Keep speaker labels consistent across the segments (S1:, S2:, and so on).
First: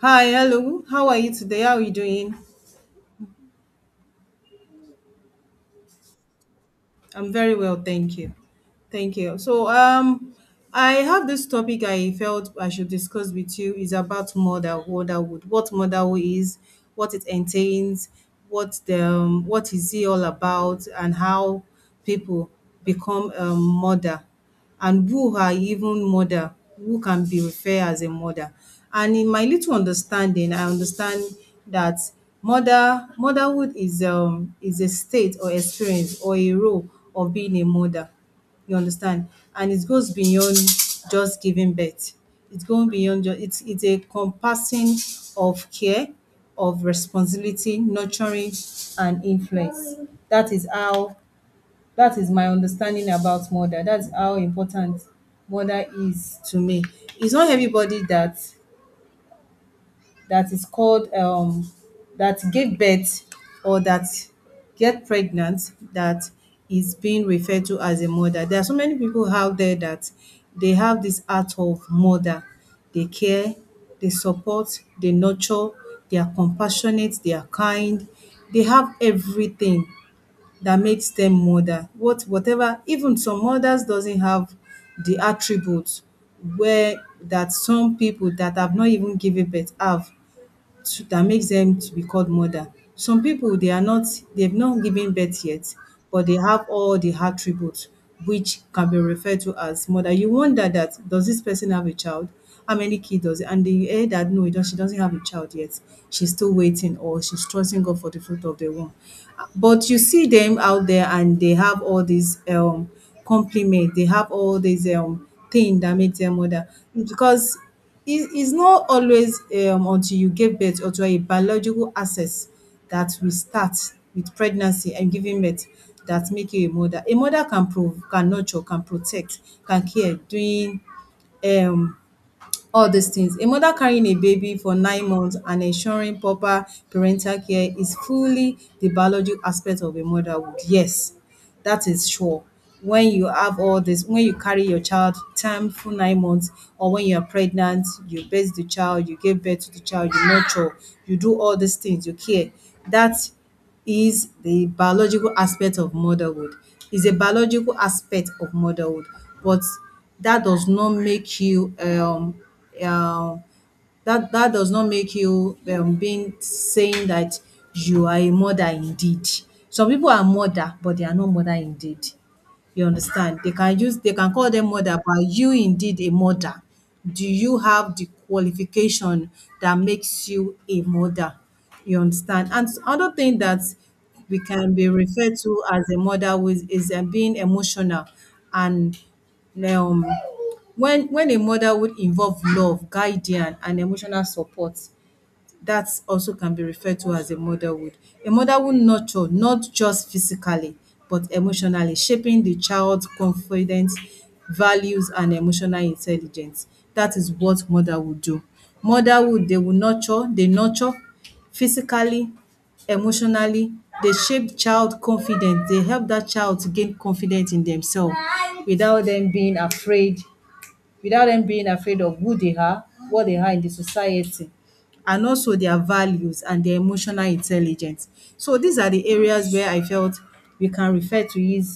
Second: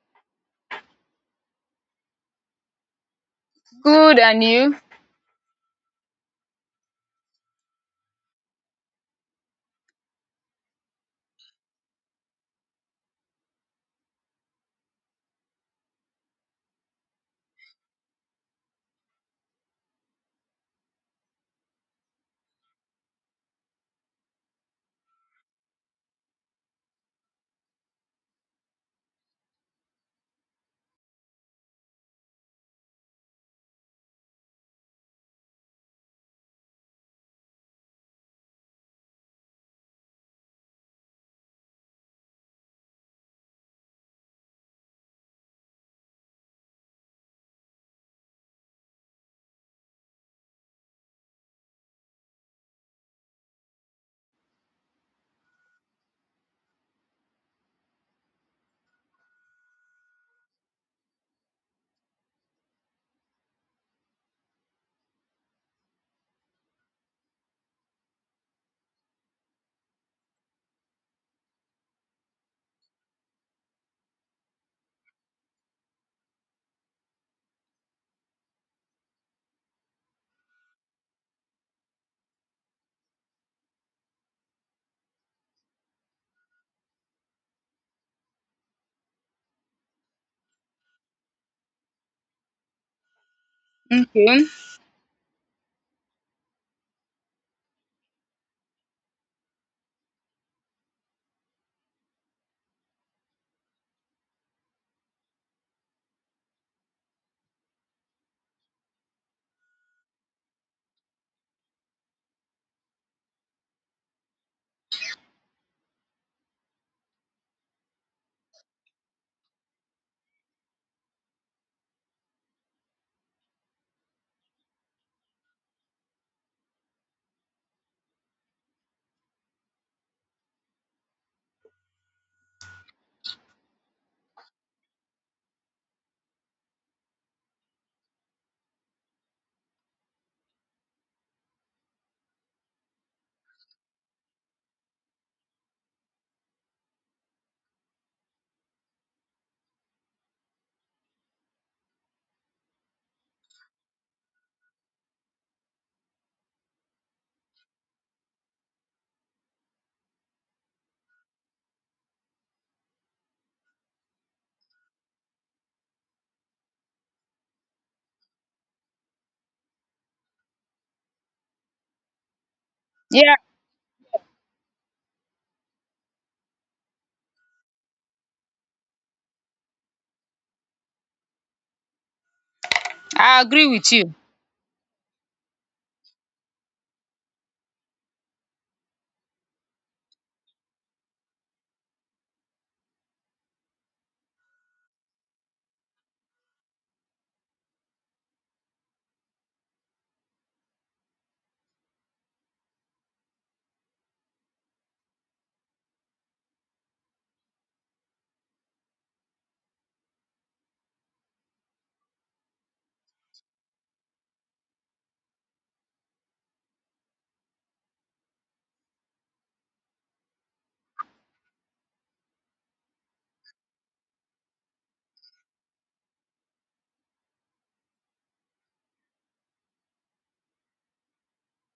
S1: Hi, hello. How are you today? How are you doing?
S2: Good, and you?
S1: I'm very well, thank you. Thank you. I have this topic I felt I should discuss with you is about motherhood. What motherhood is, what it entails, what the what is it all about, and how people become a mother, and who are even mother, who can be referred as a mother. And in my little understanding, I understand that motherhood is a state or experience or a role of being a mother, you understand? And it goes beyond just giving birth. It's going beyond just it's a compassing of care, of responsibility, nurturing and influence. That is how that is my understanding about mother. That's how important mother is to me. It's not everybody that is called that give birth or that get pregnant that is being referred to as a mother. There are so many people out there that they have this art of mother. They care, they support, they nurture, they are compassionate, they are kind, they have everything that makes them mother. Whatever even some mothers doesn't have the attributes where that some people that have not even given birth have to that makes them to be called mother. Some people they are not
S2: Okay.
S1: they've not given birth yet, but they have all the attributes which can be referred to as mother. You wonder that does this person have a child? How many kids does it? And they hear that no, she doesn't have a child yet. She's still waiting or she's trusting God for the fruit of the womb. But you see them out there and they have all these compliment, they have all these thing that makes them mother. Because it is not always until you give birth or to a biological access that we start with pregnancy and giving birth that make you a mother. A mother can nurture, can protect, can care during um all these things. A mother carrying a baby for 9 months and ensuring proper parental care is fully the biological aspect of a motherhood. Yes, that is sure. When you have all this, when you carry your child time for 9 months, or when you are pregnant, you birth the child, you give birth to the child, you nurture, you do all these things, you care. That is the biological aspect of motherhood. Is a biological aspect of motherhood, but that does not make you um that does not make you being saying that you are a mother indeed. Some people are mother but they are not mother indeed. You
S2: Yeah,
S1: understand? They can call them mother, but you indeed a mother? Do you have the qualification that makes you a mother? You understand? And other thing
S2: I
S1: that
S2: agree with you.
S1: we can be referred to as a mother with is being emotional and um when a mother would involve love, guidance and emotional support, that also can be referred to as a motherhood. A mother will nurture not just physically but emotionally, shaping the child's confidence, values and emotional intelligence. That is what motherhood do. Motherhood, they nurture physically, emotionally, they shape child confidence, they help that child to gain confidence in themselves, without them being afraid without them being afraid of who they are, what they are in the society, and also their values and their emotional intelligence. So these are the areas where I felt we can refer to it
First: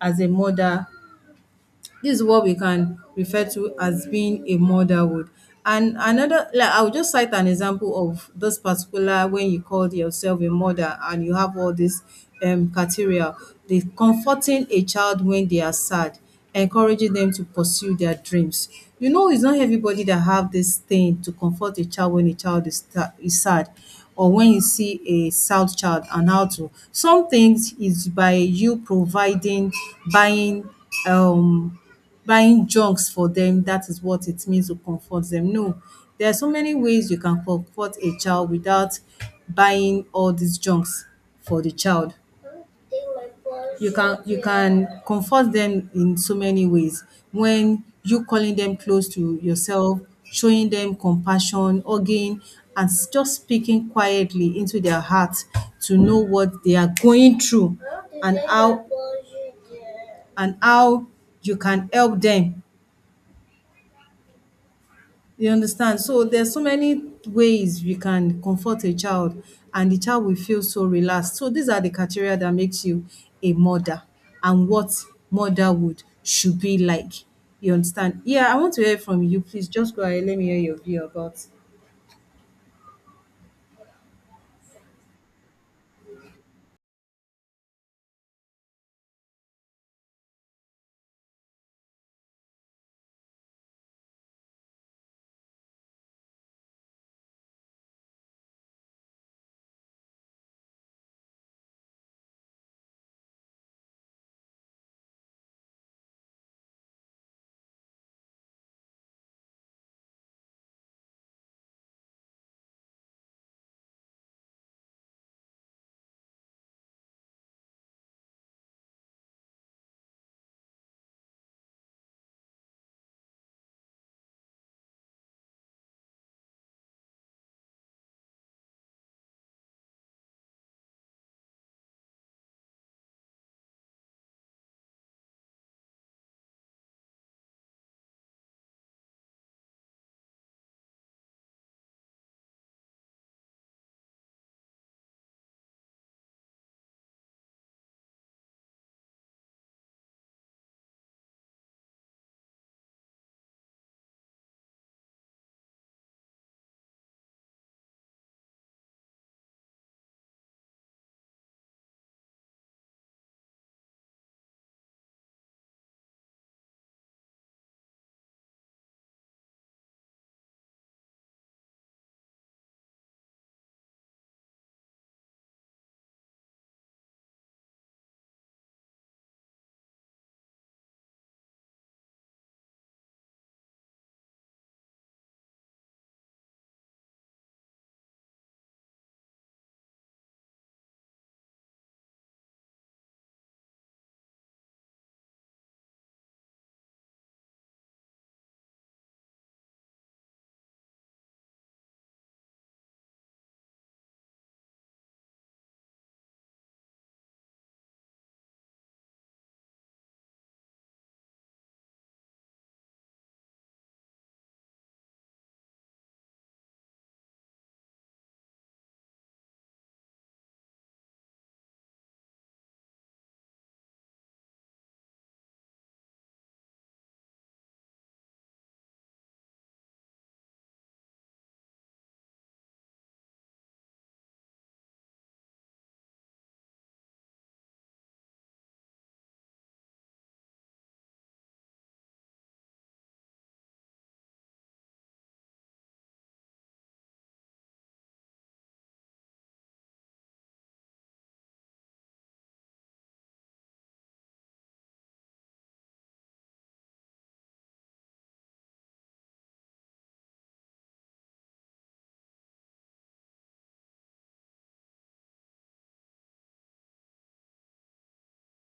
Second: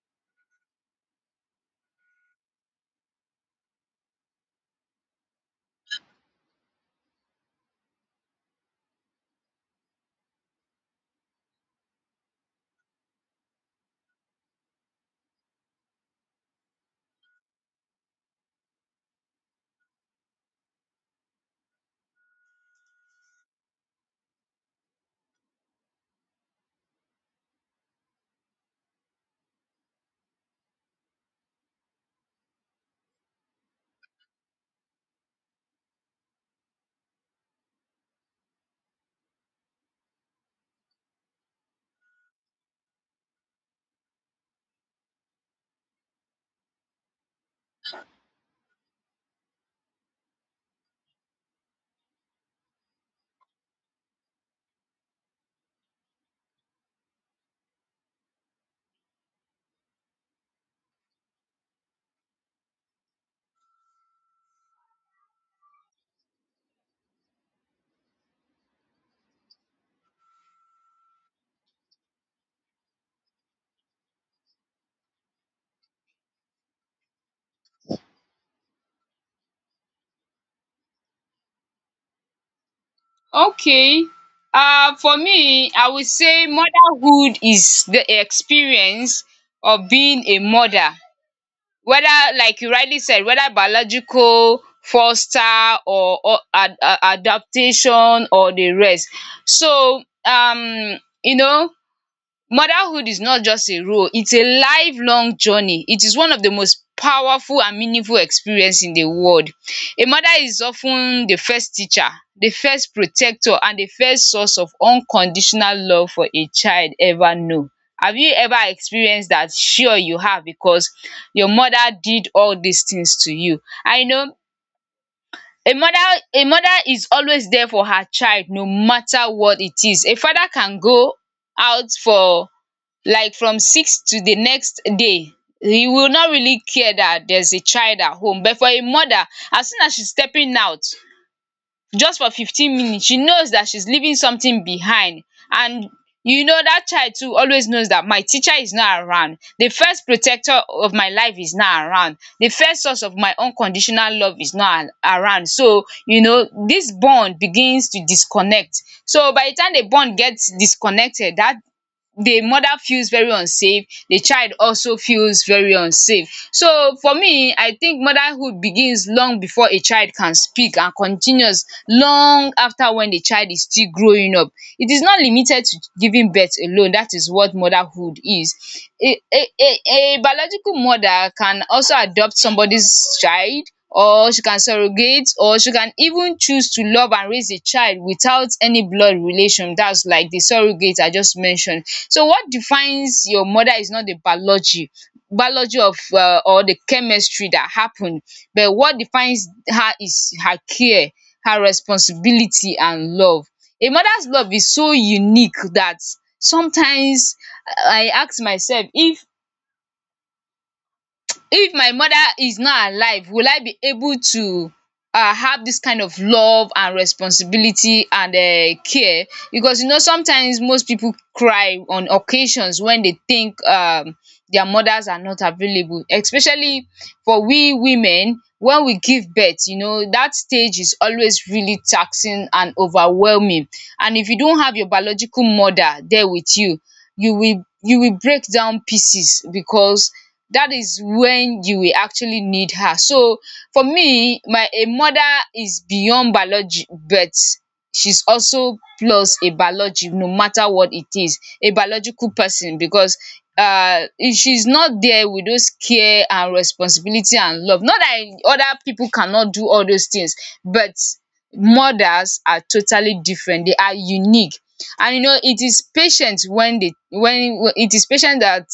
S1: as a mother. This is what we can refer to as being a motherhood. And another, like I'll just cite an example of this particular when you called yourself a mother and you have all this criteria. The comforting a child when they are sad, encouraging them to pursue their dreams. You know, it's not everybody that have this thing to comfort a child when a child is sad or when you see a sad child and how to. Some things is by you providing, buying, um, buying junks for them. That is what it means to comfort them. No, there are so many ways you can comfort a child without buying all these junks for the child. You can comfort them in so many ways when you calling them close to yourself, showing them compassion, hugging just speaking quietly into their heart to know what they are going through and how and how you can help them, you understand? So, there's so many ways we can comfort a child and the child will feel so relaxed. So, these are the criteria that makes you a mother and what motherhood should be like. You understand? Yeah, I want to hear from you. Please just go ahead. Let me hear your view about.
S2: Okay. For me, I would say motherhood is the experience of being a mother. Whether, like you rightly said, whether biological, foster, or adaptation, or the rest. So, you know, Motherhood is not just a role, it's a lifelong journey. It is one of the most powerful and meaningful experience in the world. A mother is often the first teacher, the first protector and the first source of unconditional love for a child ever know. Have you ever experienced that? Sure you have, because your mother did all these things to you. I know a mother a mother is always there for her child, no matter what it is. A father can go out for, like, from six to the next day, he will not really care that there's a child at home, but for a mother, as soon as she's stepping out just for 15 minutes, she knows that she's leaving something behind. And you know, that child too always knows that my teacher is not around, the first protector of my life is not around, the first source of my unconditional love is not around, so you know this bond begins to disconnect. So by the time the bond gets disconnected, that the mother feels very unsafe, the child also feels very unsafe. So for me, I think motherhood begins long before a child can speak and continues long after, when the child is still growing up. It is not limited to giving birth alone, that is what motherhood is. A biological mother can also adopt somebody's child, or she can surrogate, or she can even choose to love and raise a child without any blood relation, that's like the surrogate I just mentioned. So what defines your mother is not the biology of or the chemistry that happened, but what defines her is her care, her responsibility and love. A mother's love is so unique that sometimes I ask myself, if my mother is not alive, will I be able to have this kind of love and responsibility and care? Because you know, sometimes most people cry on occasions when they think their mothers are not available, especially for we women. When we give birth, you know, that stage is always really taxing and overwhelming, and if you don't have your biological mother there with you, you will break down pieces, because that is when you will actually need her. So for me, my a mother is beyond biology, but she's also plus a biology, no matter what it is, a biological person. Because if she's not there with those care and responsibility and love, not that other people cannot do all those things, but mothers are totally different, they are unique. And you know, it is patient when they, when it is patient that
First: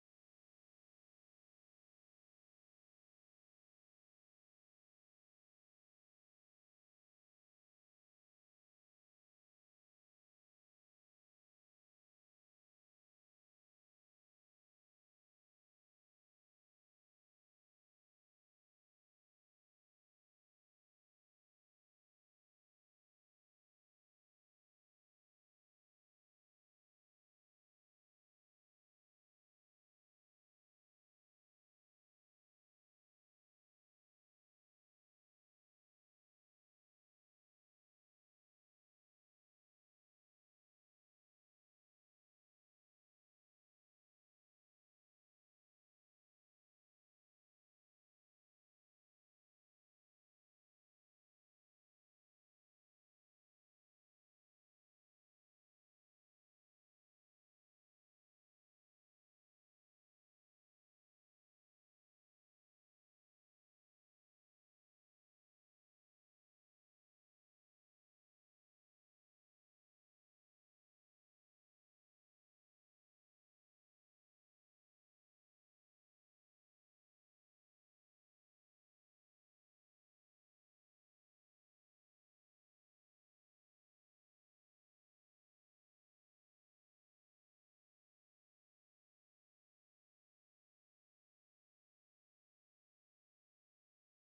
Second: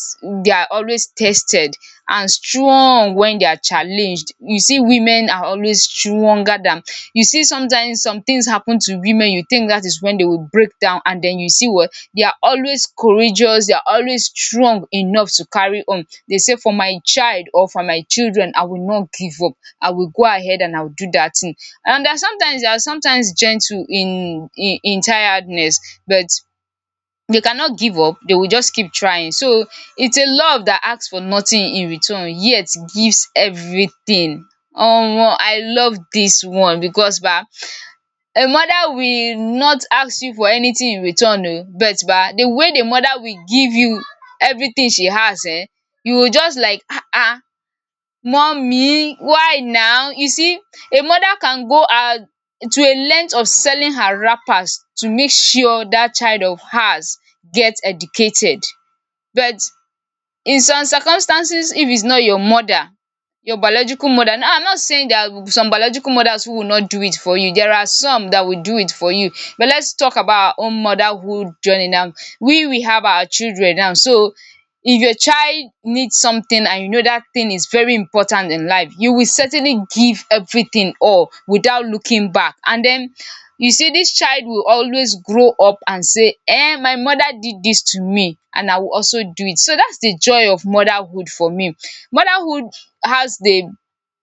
S2: they are always tested, and strong when they are challenged. You see, women are always stronger than, you see, sometimes some things happen to women, you think that is when they will break down, and then you see, what, they are always courageous, they are always strong enough to carry on. They say, for my child or for my children, I will not give up, I will go ahead and I will do that thing. And they are sometimes gentle in, in tiredness, but they cannot give up, they will just keep trying. So it's a love that asks for nothing in return, yet gives everything. Omo, I love this one because ba, a mother will not ask you for anything in return o, but ba, the way the mother will give you everything she has, eh? You will just like, ah. Ah, Mummy, why now? You see, a mother can go out to a length of selling her wrappers to make sure that child of hers gets educated. But in some circumstances, if it's not your mother, your biological mother. Now, I'm not saying there are some biological mothers who will not do it for you, there are some that will do it for you. But let's talk about our own motherhood journey now. We have our children now, so if your child needs something and you know that thing is very important in life, you will certainly give everything all without looking back. And then you see, this child will always grow up and say, "Eh, my mother did this to me, and I will also do it." So that's the joy of motherhood for me. Motherhood has the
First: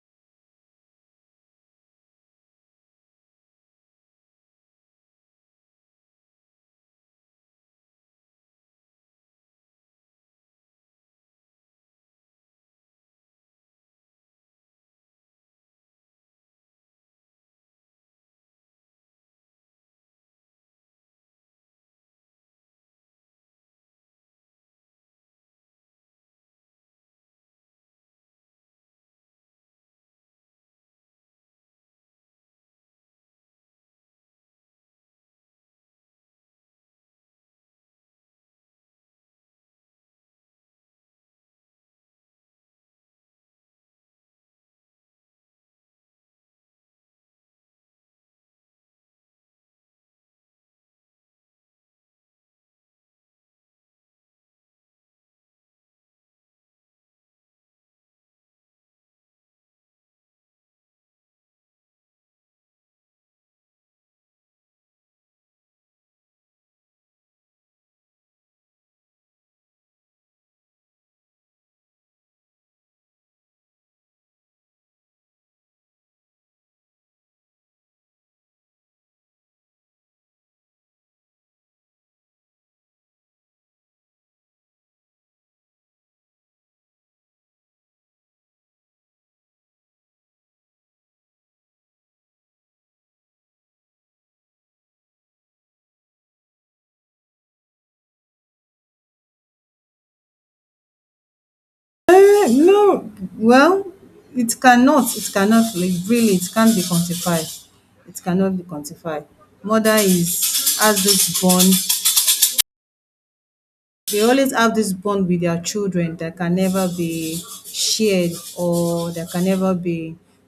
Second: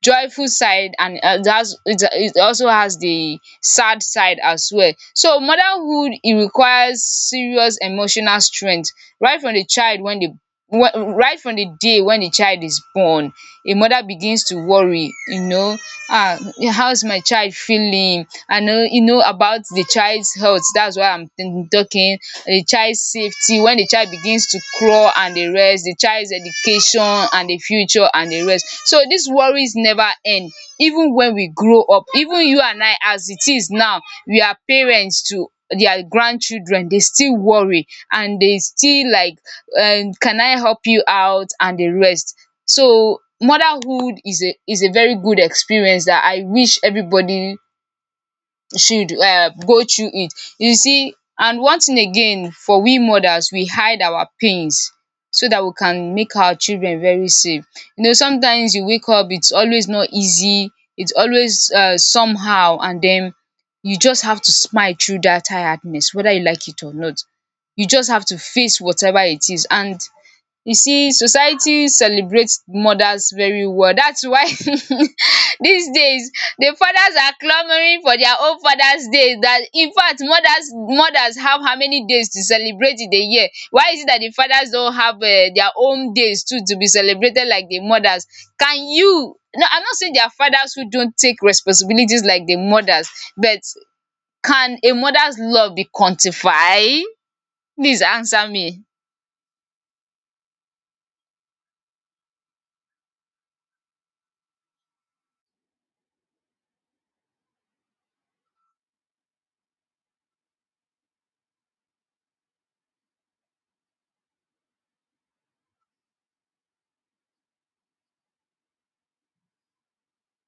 S2: joyful side, and it also has the sad side as well. So motherhood, it requires serious emotional strength right from the child wen dey, right from the day when the child is born. A mother begins to worry, you know, ah, how's my child feeling? I know, you know, about the child's health, that's why I'm talking. The child's safety when the child begins to crawl and the rest, the child's education and the future and the rest. So these worries never end. Even when we grow up, even you and I as it is now, we are parents to their grandchildren, they still worry and they still like, can I help you out, and the rest. So motherhood is a, is a very good experience that I wish everybody should go through it. You see, and one thing again, for we mothers, we hide our pains so that we can make our children very safe. You know, sometimes you wake up, it's always not easy, it's always somehow, and then you just have to smile through that tiredness, whether you like it or not. You just have to face whatever it is. And you see, society celebrates mothers very well, that's why these days the fathers are clamoring for their own fathers day. That, in fact, mothers have how many days to celebrate in a year? Why is it that the fathers don't have their own days too to be celebrated like the mothers? Can you? No, I'm not saying there are fathers who don't take responsibilities like the mothers, but can a mother's love be quantified? Please answer me.
S1: Eh, no. Well, it cannot. It cannot. Really, it can't be quantified. It cannot be quantified. Mother is has this bond, they always have this bond with their children that can never be shared or that can never be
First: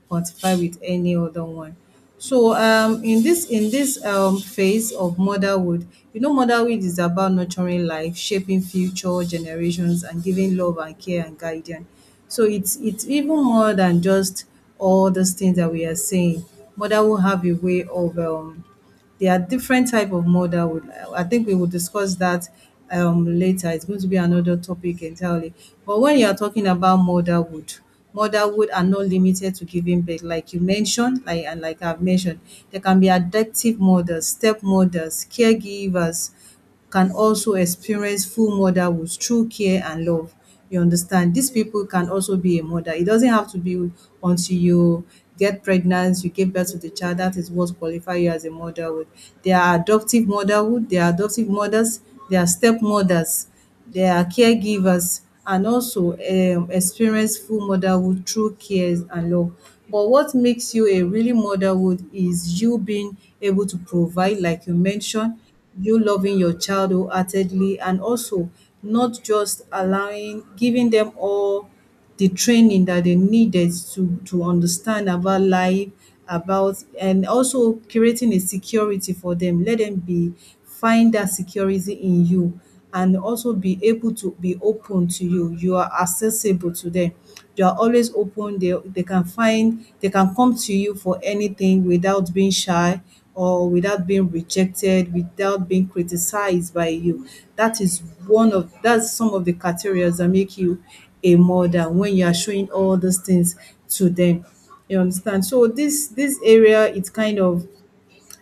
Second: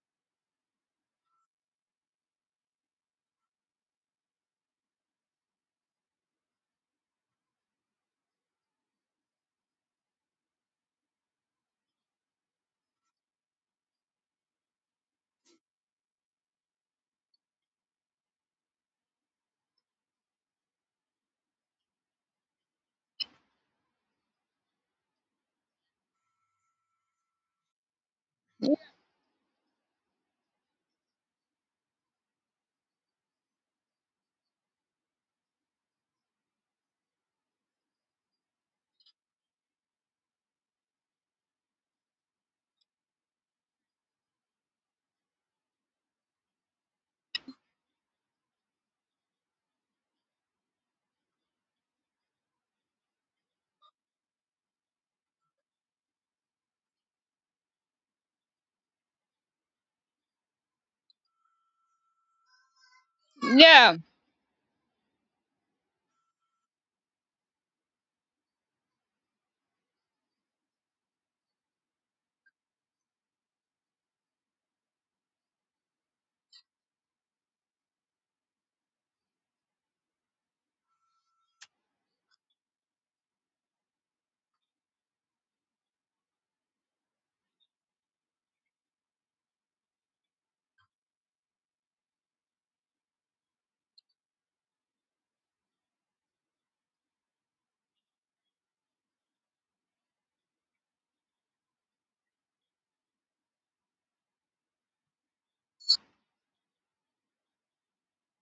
S1: quantified with any other one. So in this phase of motherhood, you know, motherhood is about nurturing life, shaping future generations, and giving love and care and guidance. So it's even more than just all those things that we are saying. Motherhood have a way of there are different type of murder. I think we will discuss that later. It's going to be another topic entirely. But when you are talking about motherhood, motherhood are not limited to giving birth, like you mentioned, like I've mentioned, there can be adoptive mothers, step mothers, caregivers can also experience full motherhood through care and love. You understand? These people can also be a mother. It doesn't have to be until you get pregnant, you give birth to the child, that is what qualify you as a motherhood. There are adoptive motherhood, there are adoptive mothers, there are step mothers, their caregivers and also experience full motherhood through cares and love. But what makes you a really motherhood is you being able to
S2: Yeah,
S1: provide, like you mentioned, you loving your child wholeheartedly and also not just allowing giving them all the training that they needed to understand about life, about and also creating a security for them. Let them be find that security in you and also be able to be open to you. You are accessible to them. You are always open. They can find they can come to you for anything without being shy or without being rejected, without being criticized by you. That is one of that's some of the criteria that make you a mother when you are showing all these things to them. You understand? So this area, it's kind of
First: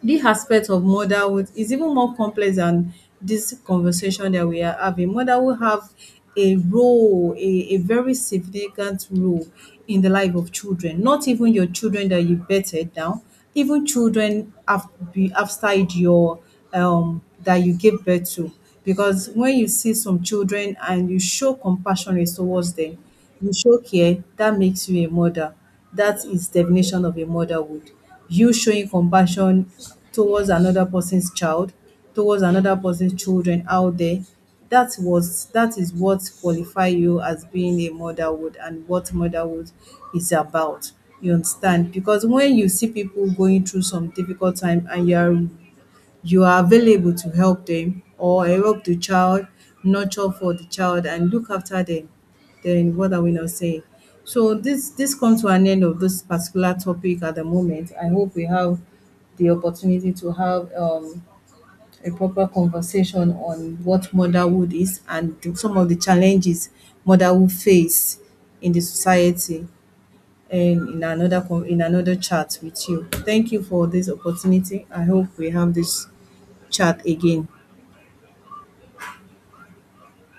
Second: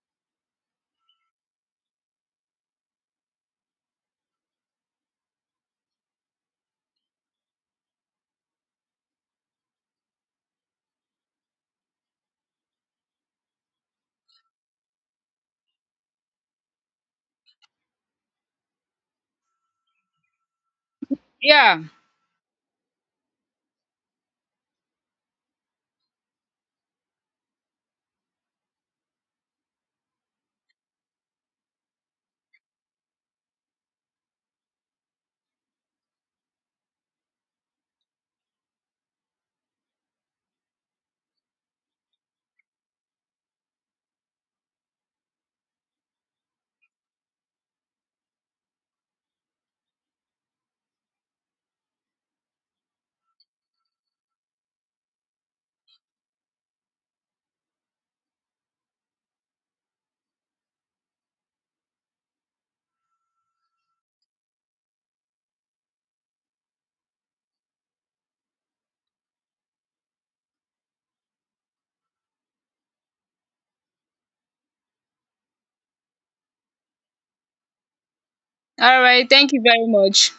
S1: the aspect of motherhood is even more complex than this conversation that we are having. Motherhood have a role, a very significant role in the life of children. Not even your children that you birthed down, even be outside your that you give birth to. Because when you see some children and you show
S2: yeah.
S1: compassion is towards them, you show care, that makes you a mother. That is definition of a motherhood you showing compassion towards another person's child, towards another person's children out there. That is what qualify you as being a motherhood and what motherhood is about. You understand? Because when you see people going through some difficult time and you are available to help them, or help the child, nurture for the child and look after them. Then what are we now saying? So this comes to an end of this particular topic at the moment. I hope we have the opportunity to have a proper conversation on what motherhood is and some of the challenges motherhood face in the society and in another in another chat with you. Thank you for this opportunity. I hope we have this chat again.
S2: All right. Thank you very much.